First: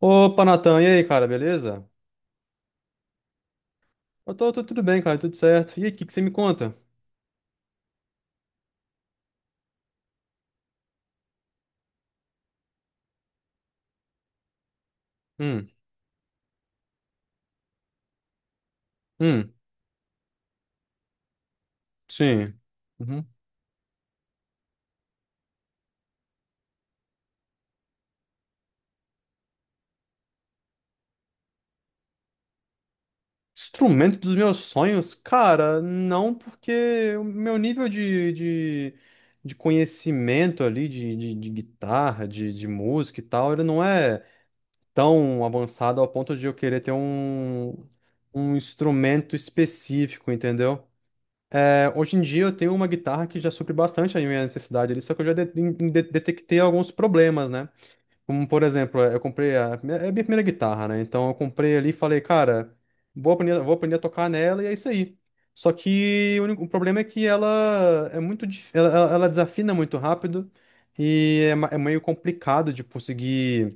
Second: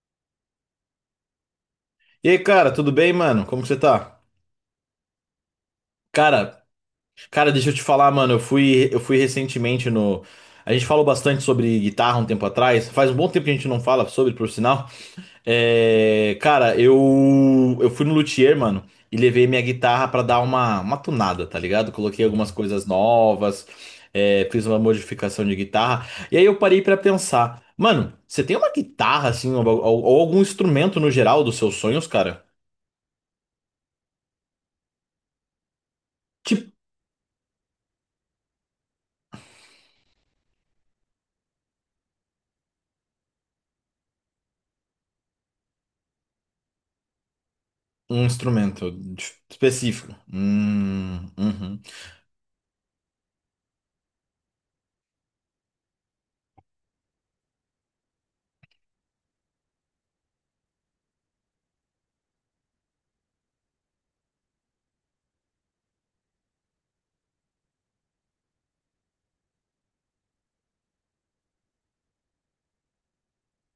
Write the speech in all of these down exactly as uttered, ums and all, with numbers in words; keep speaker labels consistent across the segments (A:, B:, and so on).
A: Opa, Natan, e aí, cara, beleza?
B: E aí, cara, tudo bem, mano? Como que você tá?
A: Eu tô, tô tudo bem, cara, tudo certo. E aí, o que que você me
B: Cara,
A: conta?
B: cara, deixa eu te falar, mano, eu fui eu fui recentemente no. A gente falou bastante sobre guitarra um tempo atrás. Faz um bom tempo que a gente não fala sobre, por sinal.
A: Hum,
B: É, cara, eu eu fui no luthier, mano, e levei
A: hum,
B: minha guitarra pra dar uma uma tunada, tá ligado? Coloquei algumas
A: sim.
B: coisas
A: Uhum.
B: novas, é, fiz uma modificação de guitarra. E aí eu parei pra pensar, mano, você tem uma guitarra assim ou, ou ou algum instrumento no geral dos seus sonhos, cara?
A: Instrumento dos meus sonhos? Cara, não,
B: Tipo,
A: porque o meu nível de, de, de conhecimento ali, de, de, de guitarra, de, de música e tal, ele não é tão avançado ao ponto de eu querer ter um,
B: um
A: um
B: instrumento
A: instrumento
B: específico.
A: específico, entendeu?
B: Hum, uhum.
A: É, hoje em dia eu tenho uma guitarra que já supre bastante a minha necessidade ali, só que eu já de- de- detectei alguns problemas, né? Como, por exemplo, eu comprei a, é a minha primeira guitarra, né? Então eu comprei ali e falei, cara, vou aprender, vou aprender a tocar nela e é isso aí. Só que o único problema é que ela é muito, dif- ela, ela ela desafina muito rápido e é, ma- é meio complicado de conseguir,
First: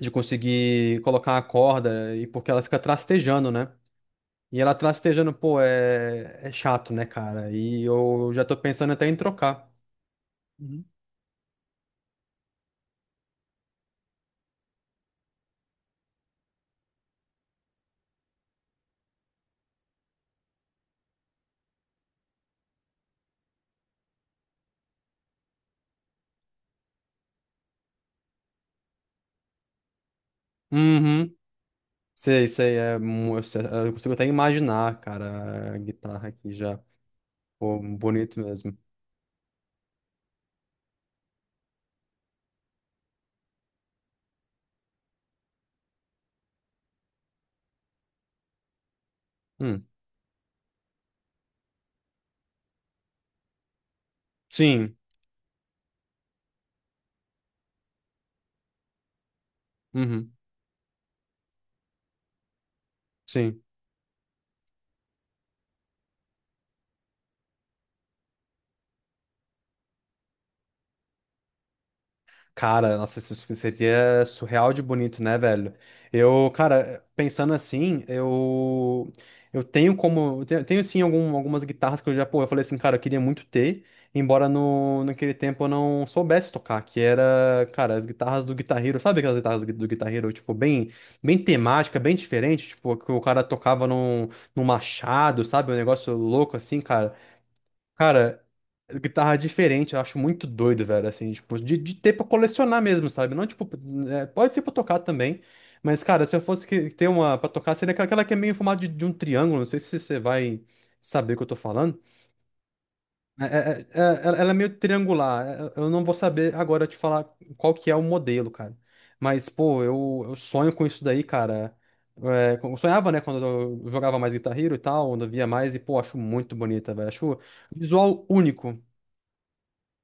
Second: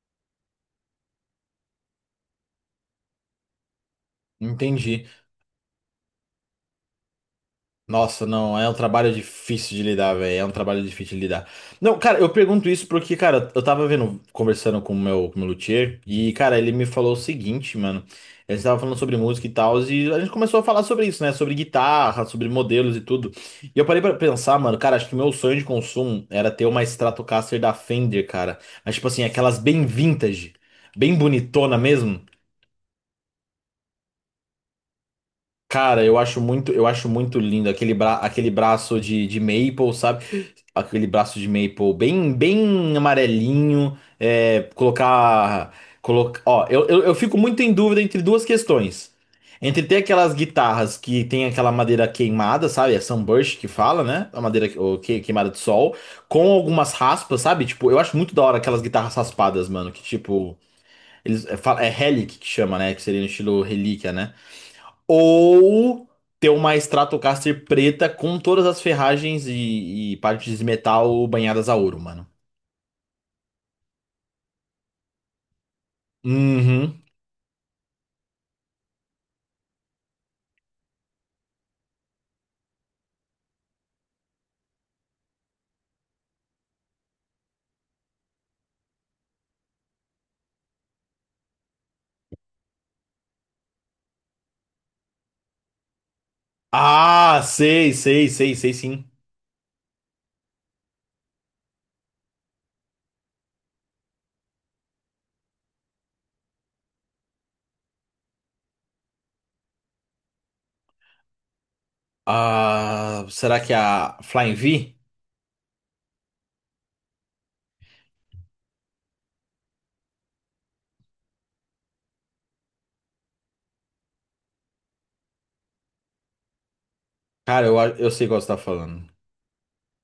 A: de conseguir colocar a corda e porque ela fica trastejando, né? E ela
B: Entendi.
A: trastejando pô, é, é chato, né, cara? E
B: Nossa,
A: eu já tô
B: não, é um
A: pensando até
B: trabalho
A: em trocar.
B: difícil de lidar, velho. É um trabalho
A: Uhum.
B: difícil de lidar. Não, cara, eu pergunto isso porque, cara, eu tava vendo, conversando com o meu, com o meu luthier, e, cara, ele me falou o seguinte, mano. Ele tava falando sobre música e tal, e a gente começou a falar sobre isso, né? Sobre guitarra, sobre modelos e tudo. E eu parei pra pensar, mano, cara, acho que o meu sonho de consumo era ter uma Stratocaster da Fender, cara. Mas, tipo assim, aquelas bem vintage, bem
A: Uhum.
B: bonitona mesmo.
A: Sei, sei, é, mu- eu sei- eu consigo até imaginar, cara, a
B: Cara, eu
A: guitarra
B: acho
A: aqui
B: muito,
A: já.
B: eu acho muito lindo
A: Pô,
B: aquele, bra
A: bonito
B: aquele
A: mesmo.
B: braço de, de maple, sabe? Aquele braço de maple bem, bem amarelinho. É, colocar, colocar, ó, eu, eu, eu fico muito em dúvida entre duas questões. Entre
A: Hum.
B: ter aquelas guitarras que tem aquela madeira queimada, sabe? É sunburst que fala, né? A madeira que-
A: Sim.
B: ou que- queimada de sol, com algumas raspas, sabe? Tipo, eu acho muito da hora aquelas guitarras raspadas, mano. Que
A: Uhum.
B: tipo, eles é, fa- é relic que chama, né? Que seria no estilo
A: Sim.
B: relíquia, né? Ou ter uma Stratocaster preta com todas as ferragens e, e partes de metal banhadas a ouro, mano.
A: Cara, nossa, isso seria surreal de bonito, né, velho? Eu, cara,
B: Uhum.
A: pensando assim, eu eu tenho como, eu tenho, tenho sim algum- algumas guitarras que eu já, pô, eu falei assim, cara, eu queria muito ter, embora no, naquele tempo eu não soubesse tocar, que era, cara, as guitarras do Guitar Hero, sabe aquelas guitarras do do Guitar Hero, tipo, bem bem temática, bem diferente, tipo, que o cara tocava num, num machado, sabe? Um negócio louco assim, cara.
B: Ah, sei, sei,
A: Cara,
B: sei, sei sim.
A: guitarra é diferente, eu acho muito doido, velho, assim, tipo, de, de ter pra colecionar mesmo, sabe? Não, tipo, é, pode ser pra tocar também, mas, cara, se eu fosse que- ter uma pra tocar, seria aquela aquela que é meio em formato de de um triângulo, não sei se você vai saber o que eu tô falando.
B: Ah,
A: É-
B: será que é
A: é- é-
B: a
A: é- ela ela é
B: Flying
A: meio
B: V?
A: triangular, é- eu não vou saber agora te falar qual que é o modelo, cara. Mas, pô, eu, eu sonho com isso daí, cara. É, eu sonhava, né, quando eu jogava mais Guitar Hero e tal, quando eu via mais, e, pô, acho muito bonita, velho, acho
B: Cara, eu, a- eu
A: visual
B: sei qual você tá
A: único,
B: falando.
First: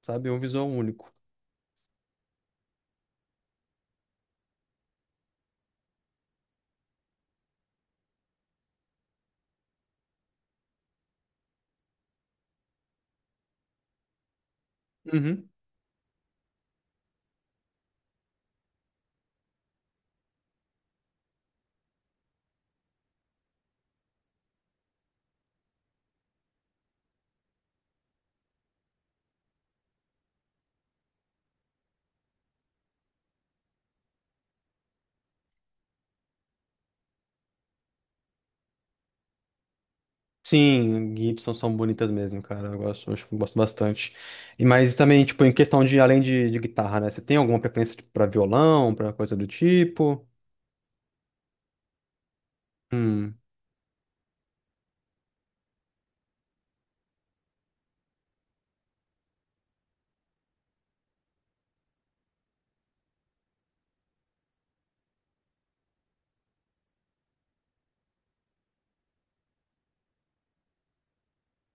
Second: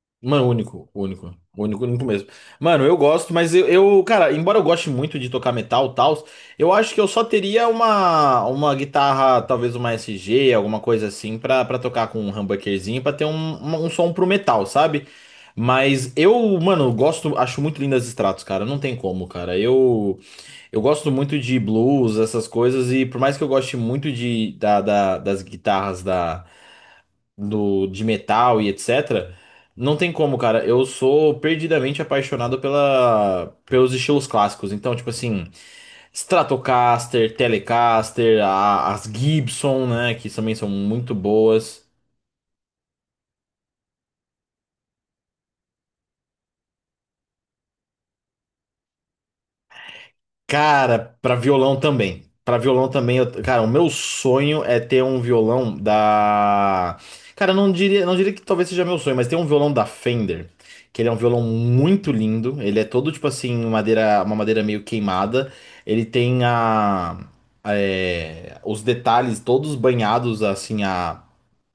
A: sabe? Um
B: Mano,
A: visual
B: único,
A: único.
B: único, único, único mesmo. Mano, eu gosto, mas eu, eu, cara, embora eu goste muito de tocar metal e tal, eu acho que eu só teria uma, uma guitarra, talvez uma S G, alguma coisa assim, pra, pra tocar com um humbuckerzinho, pra ter um, um, um som pro metal, sabe?
A: Uhum.
B: Mas eu, mano, gosto, acho muito lindas as Stratos, cara, não tem como, cara. Eu, eu gosto muito de blues, essas coisas, e por mais que eu goste muito de, da, da- das guitarras da do, de metal e etcétera. Não tem como, cara. Eu sou perdidamente apaixonado pela, pelos estilos clássicos. Então, tipo assim, Stratocaster, Telecaster, a- as Gibson, né? Que também são
A: Sim,
B: muito
A: Gibson são
B: boas.
A: bonitas mesmo, cara. Eu gosto, eu acho que eu gosto bastante. E mas também, tipo, em questão de além de, de guitarra, né? Você tem alguma preferência tipo, para violão, pra coisa do tipo?
B: Cara, pra violão também. Pra violão também, eu-
A: Hum,
B: cara, o meu sonho é ter um violão da. Cara, eu não diria, não diria que talvez seja meu sonho, mas tem um violão da Fender, que ele é um violão muito lindo. Ele é todo tipo assim, madeira, uma madeira meio queimada. Ele tem a, é, os detalhes todos banhados assim a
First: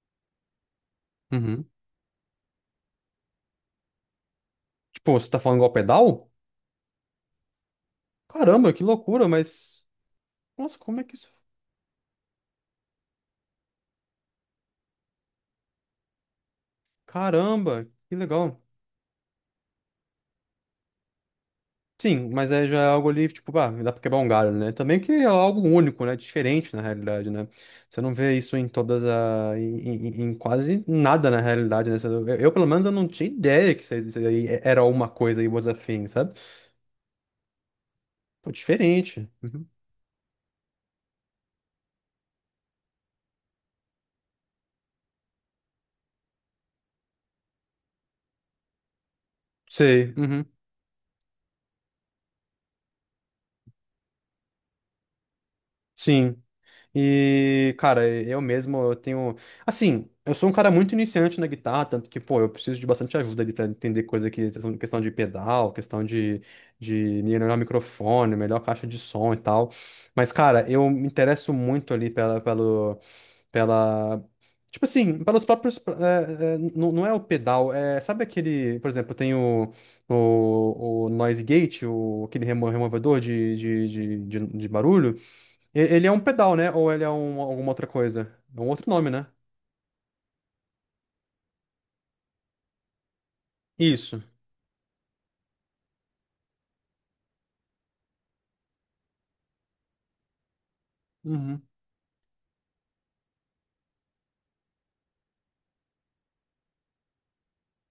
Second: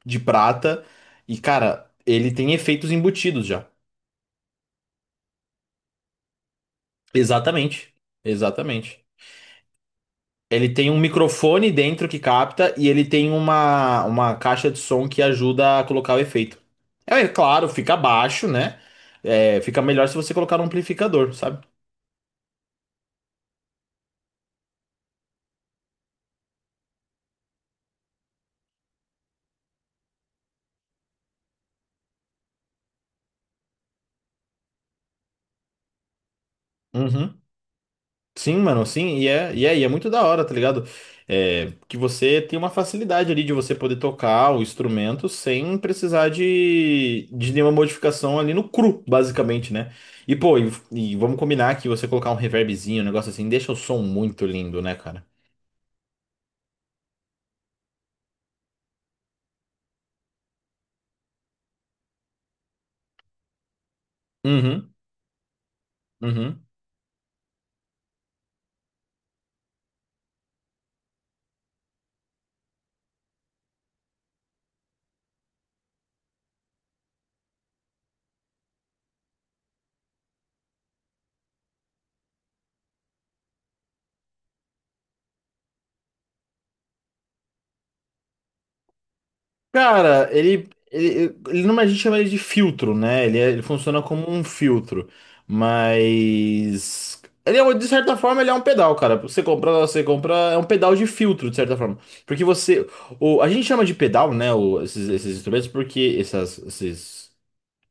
B: de prata. E
A: uhum.
B: cara, ele tem efeitos embutidos já.
A: Tipo, você tá falando igual pedal?
B: Exatamente.
A: Caramba, que
B: Exatamente.
A: loucura, mas
B: Ele
A: nossa,
B: tem um
A: como é que isso?
B: microfone dentro que capta e ele tem uma, uma caixa de som que ajuda a colocar o efeito. É é claro,
A: Caramba,
B: fica
A: que
B: baixo,
A: legal.
B: né? É, fica melhor se você colocar um amplificador, sabe?
A: Sim, mas aí já é algo ali, tipo, ah, dá pra quebrar um galho, né? Também que é algo único, né? Diferente, na realidade, né? Você não vê isso em todas a... em, em- em quase nada, na realidade, né? Você- Eu, eu, pelo menos, eu não tinha ideia que isso aí isso aí era uma coisa e was a thing, sabe?
B: Uhum.
A: Pô,
B: Sim, mano, sim, e
A: diferente.
B: é, e
A: Uhum.
B: é, e é muito da hora, tá ligado? É, que você tem uma facilidade ali de você poder tocar o instrumento sem precisar de, de nenhuma modificação ali no cru, basicamente, né?
A: Sei.
B: E
A: Uhum.
B: pô, e, e vamos combinar que você colocar um reverbzinho, um negócio assim, deixa o som muito lindo, né, cara?
A: Sim. E, cara, eu mesmo, eu tenho. Assim, eu sou um cara muito iniciante na guitarra, tanto que, pô, eu preciso de bastante ajuda ali pra entender coisa que.
B: Uhum.
A: Questão de pedal, questão de,
B: Uhum.
A: de melhorar o microfone, melhor caixa de som e tal. Mas, cara, eu me interesso muito ali pela, pelo, pela. Tipo assim, pelos próprios. é, é, não, não é o pedal, é. Sabe aquele. Por exemplo, tem o, o, o Noise Gate, o, aquele remo- removedor de, de, de, de de barulho. E- ele é um pedal, né? Ou ele é um, alguma outra coisa? É um outro nome, né?
B: Cara, ele, ele, ele não, a gente chama ele de filtro, né? Ele, é- ele funciona
A: Isso.
B: como um filtro, mas ele é, um- de certa forma ele é um pedal, cara. Você compra, você compra é um pedal de filtro, de
A: Uhum.
B: certa forma, porque você, o, a gente chama de pedal, né? O- esses, esses instrumentos, porque essas, esses,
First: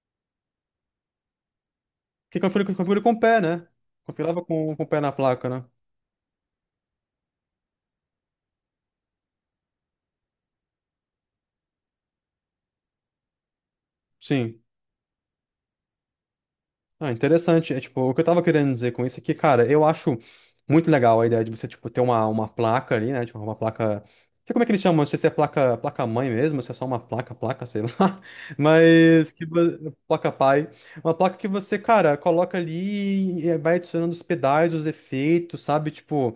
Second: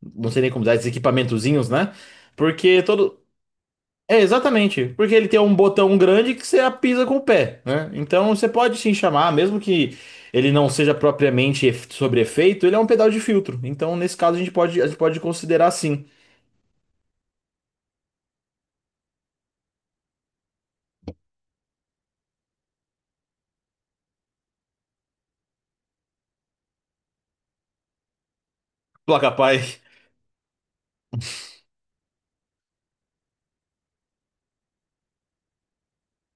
B: não sei nem como dizer, esses equipamentozinhos, né?
A: Que configura,
B: Porque
A: configura com
B: todo,
A: o pé, né?
B: é,
A: Configurava com, com o
B: exatamente,
A: pé na
B: porque ele tem
A: placa,
B: um
A: né?
B: botão grande que você apisa com o pé, né? Então você pode sim chamar, mesmo que ele não seja propriamente ef- sobre efeito, ele é um pedal de filtro. Então, nesse caso, a gente
A: Sim.
B: pode, a gente pode considerar sim.
A: Ah, interessante. É tipo, o que eu tava querendo dizer com isso é que, cara, eu acho muito legal a ideia de você, tipo, ter uma, uma placa ali, né? Tipo, uma placa. Não sei como é que eles chamam, não sei se é placa, placa mãe mesmo, se é só uma placa, placa, sei lá.
B: Placa
A: Mas que
B: pai.
A: vo- placa pai. Uma placa que você, cara, coloca ali e vai adicionando os pedais, os efeitos, sabe? Tipo.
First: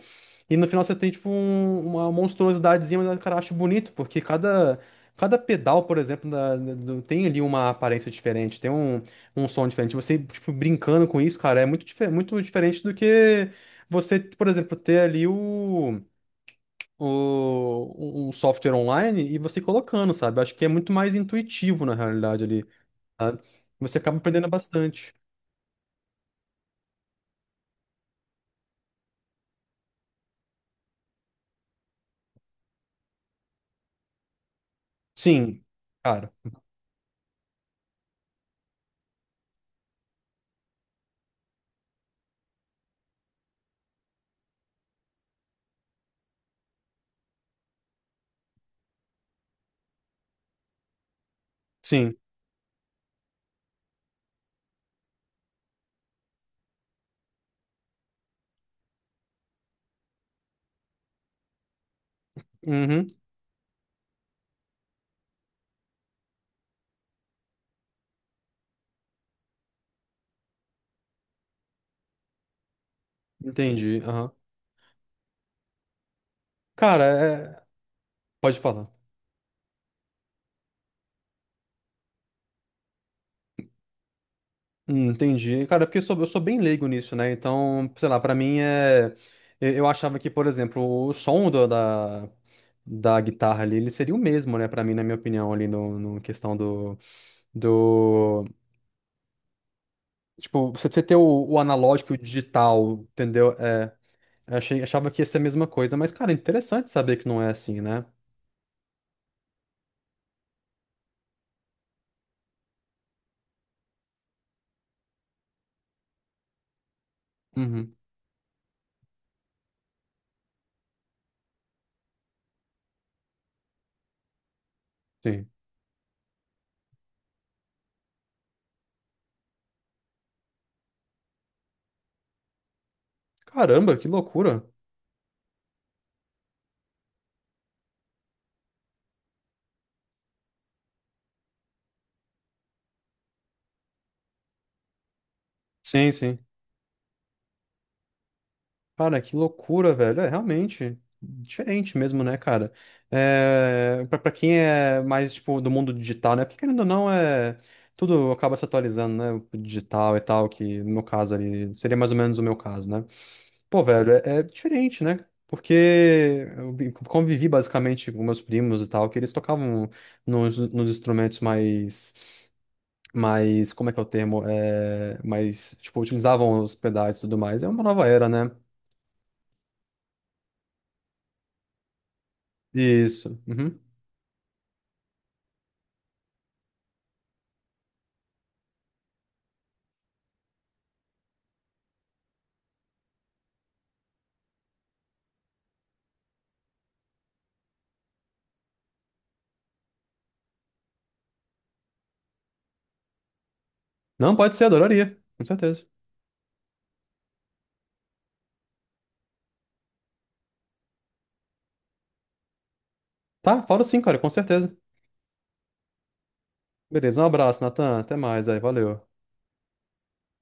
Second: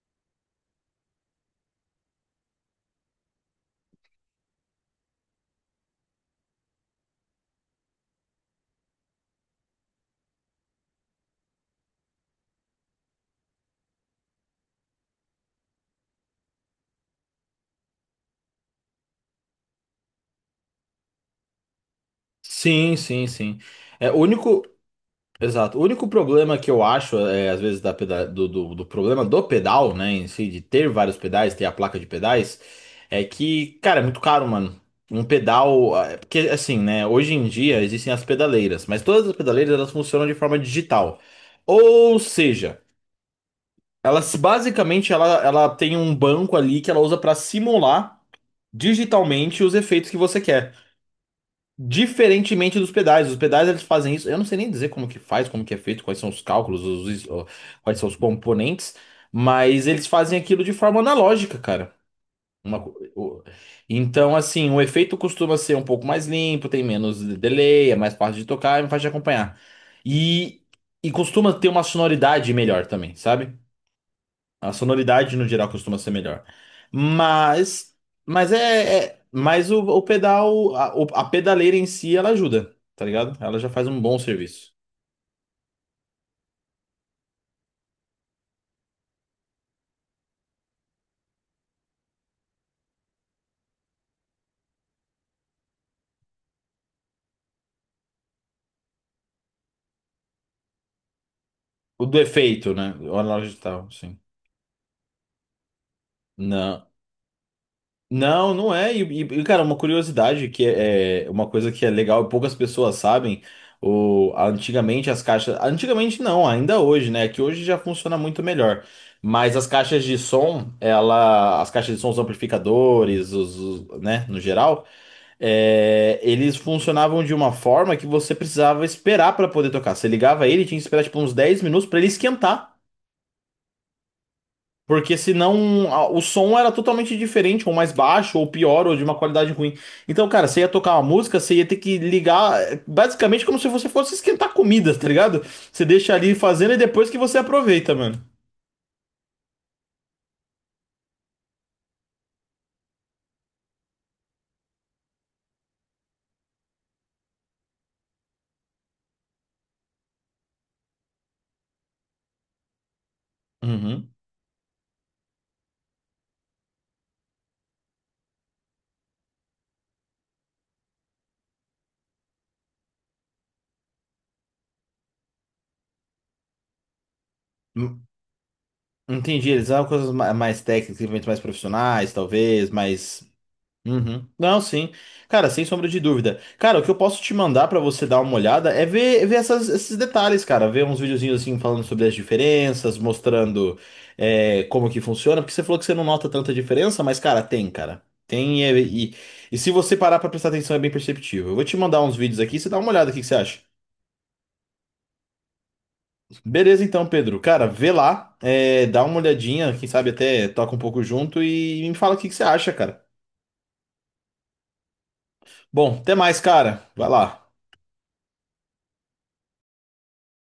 A: E no final você tem, tipo, um- uma monstruosidadezinha, mas, cara, eu acho bonito, porque cada. Cada pedal, por exemplo, da- da- do- tem ali uma aparência diferente. Tem um, um som diferente. Você, tipo, brincando com isso, cara, é muito, dife- muito diferente do que você, por exemplo, ter ali o, o, um software online e você colocando, sabe? Acho que é muito mais intuitivo, na realidade, ali,
B: Sim, sim,
A: sabe?
B: sim.
A: Você
B: É, o
A: acaba aprendendo
B: único,
A: bastante.
B: exato. O único problema que eu acho, é, às vezes, da peda- do, do, do problema do pedal, né, em si, de ter vários pedais, ter a placa de pedais, é que, cara, é muito caro, mano. Um
A: Sim,
B: pedal. Ah, é
A: cara.
B: porque, assim, né, hoje em dia existem as pedaleiras, mas todas as pedaleiras elas funcionam de forma digital. Ou seja, ela se- basicamente ela, ela tem um banco ali que ela usa para simular digitalmente os efeitos que você quer.
A: Sim.
B: Diferentemente dos pedais, os pedais eles fazem isso. Eu não sei nem dizer como que faz, como que é feito, quais são os cálculos, os, is- ó, quais são os componentes, mas eles fazem aquilo de forma analógica, cara. Uma co-
A: Uhum.
B: o- então, assim, o efeito costuma ser um pouco mais limpo, tem menos delay, é mais fácil de tocar, é mais fácil de acompanhar. E, e costuma ter uma sonoridade melhor também, sabe?
A: Entendi. Aham.
B: A sonoridade no geral costuma ser melhor.
A: Cara, é...
B: Mas, mas
A: pode falar.
B: é, é- mas o, o pedal, a, o- a pedaleira em si, ela ajuda, tá ligado? Ela já faz um bom serviço.
A: Hum, entendi. Cara, é porque eu sou, eu sou bem leigo nisso, né? Então, sei lá, pra mim é. Eu eu achava que, por exemplo, o som do- da, da guitarra ali, ele seria o mesmo, né? Pra mim, na minha opinião, ali no, no questão do, do. Tipo, você você ter o, o
B: O
A: analógico e o
B: do efeito,
A: digital,
B: né? O
A: entendeu?
B: analógico e tal,
A: É,
B: sim.
A: eu achei, achava que ia ser a mesma coisa, mas, cara, é
B: Não,
A: interessante saber que não é assim, né?
B: não, não é. E, e- e, cara, uma curiosidade que é, é uma coisa que é legal e poucas pessoas sabem. O, antigamente as caixas. Antigamente não, ainda hoje, né? Que hoje já
A: Uhum,
B: funciona muito melhor. Mas as caixas de som, ela, as caixas de som, os amplificadores, os, os- né, no geral,
A: sim.
B: é, eles funcionavam de uma forma que você precisava esperar para poder tocar. Você ligava ele, tinha que esperar tipo uns dez minutos para ele esquentar.
A: Caramba, que loucura.
B: Porque senão a- o som era totalmente diferente, ou mais baixo, ou pior, ou de uma qualidade ruim. Então, cara, você ia tocar uma música, você ia ter que ligar, é, basicamente como se você fosse esquentar comida, tá ligado? Você
A: Sim,
B: deixa ali
A: sim.
B: fazendo e depois que você aproveita, mano.
A: Cara, que loucura, velho. É realmente diferente mesmo, né, cara? É, pra, pra quem é mais, tipo, do mundo digital, né? Porque querendo ou não, é, tudo acaba se atualizando, né? O digital e tal, que no meu caso ali seria mais ou menos o meu caso, né? Pô, velho,
B: Uhum.
A: é, é diferente, né? Porque eu vi- convivi basicamente com meus primos e tal, que eles tocavam nos, nos instrumentos mais. Mais, como é que é o termo? É, mais, tipo, utilizavam os pedais e tudo mais. É uma nova
B: Hum,
A: era, né?
B: entendi, eles eram coisas ma- mais técnicas, eventos mais profissionais, talvez, mais,
A: Isso. Uhum.
B: uhum. Não, sim. Cara, sem sombra de dúvida. Cara, o que eu posso te mandar pra você dar uma olhada é ver, ver essas- esses detalhes, cara. Ver uns videozinhos assim falando sobre as diferenças, mostrando é, como que funciona. Porque você falou que você não nota tanta diferença, mas, cara, tem, cara. Tem e, é, e, e se você parar pra prestar atenção é bem perceptível. Eu vou te mandar uns vídeos aqui, você dá uma olhada, o que que você acha?
A: Não, pode ser, adoraria. Com certeza.
B: Beleza, então, Pedro. Cara, vê lá, é, dá uma olhadinha, quem sabe até toca um pouco junto e me fala o que que você acha, cara.
A: Tá, falo sim, cara, com certeza.
B: Bom, até mais, cara. Vai
A: Beleza, um
B: lá.
A: abraço, Natan. Até mais aí, valeu.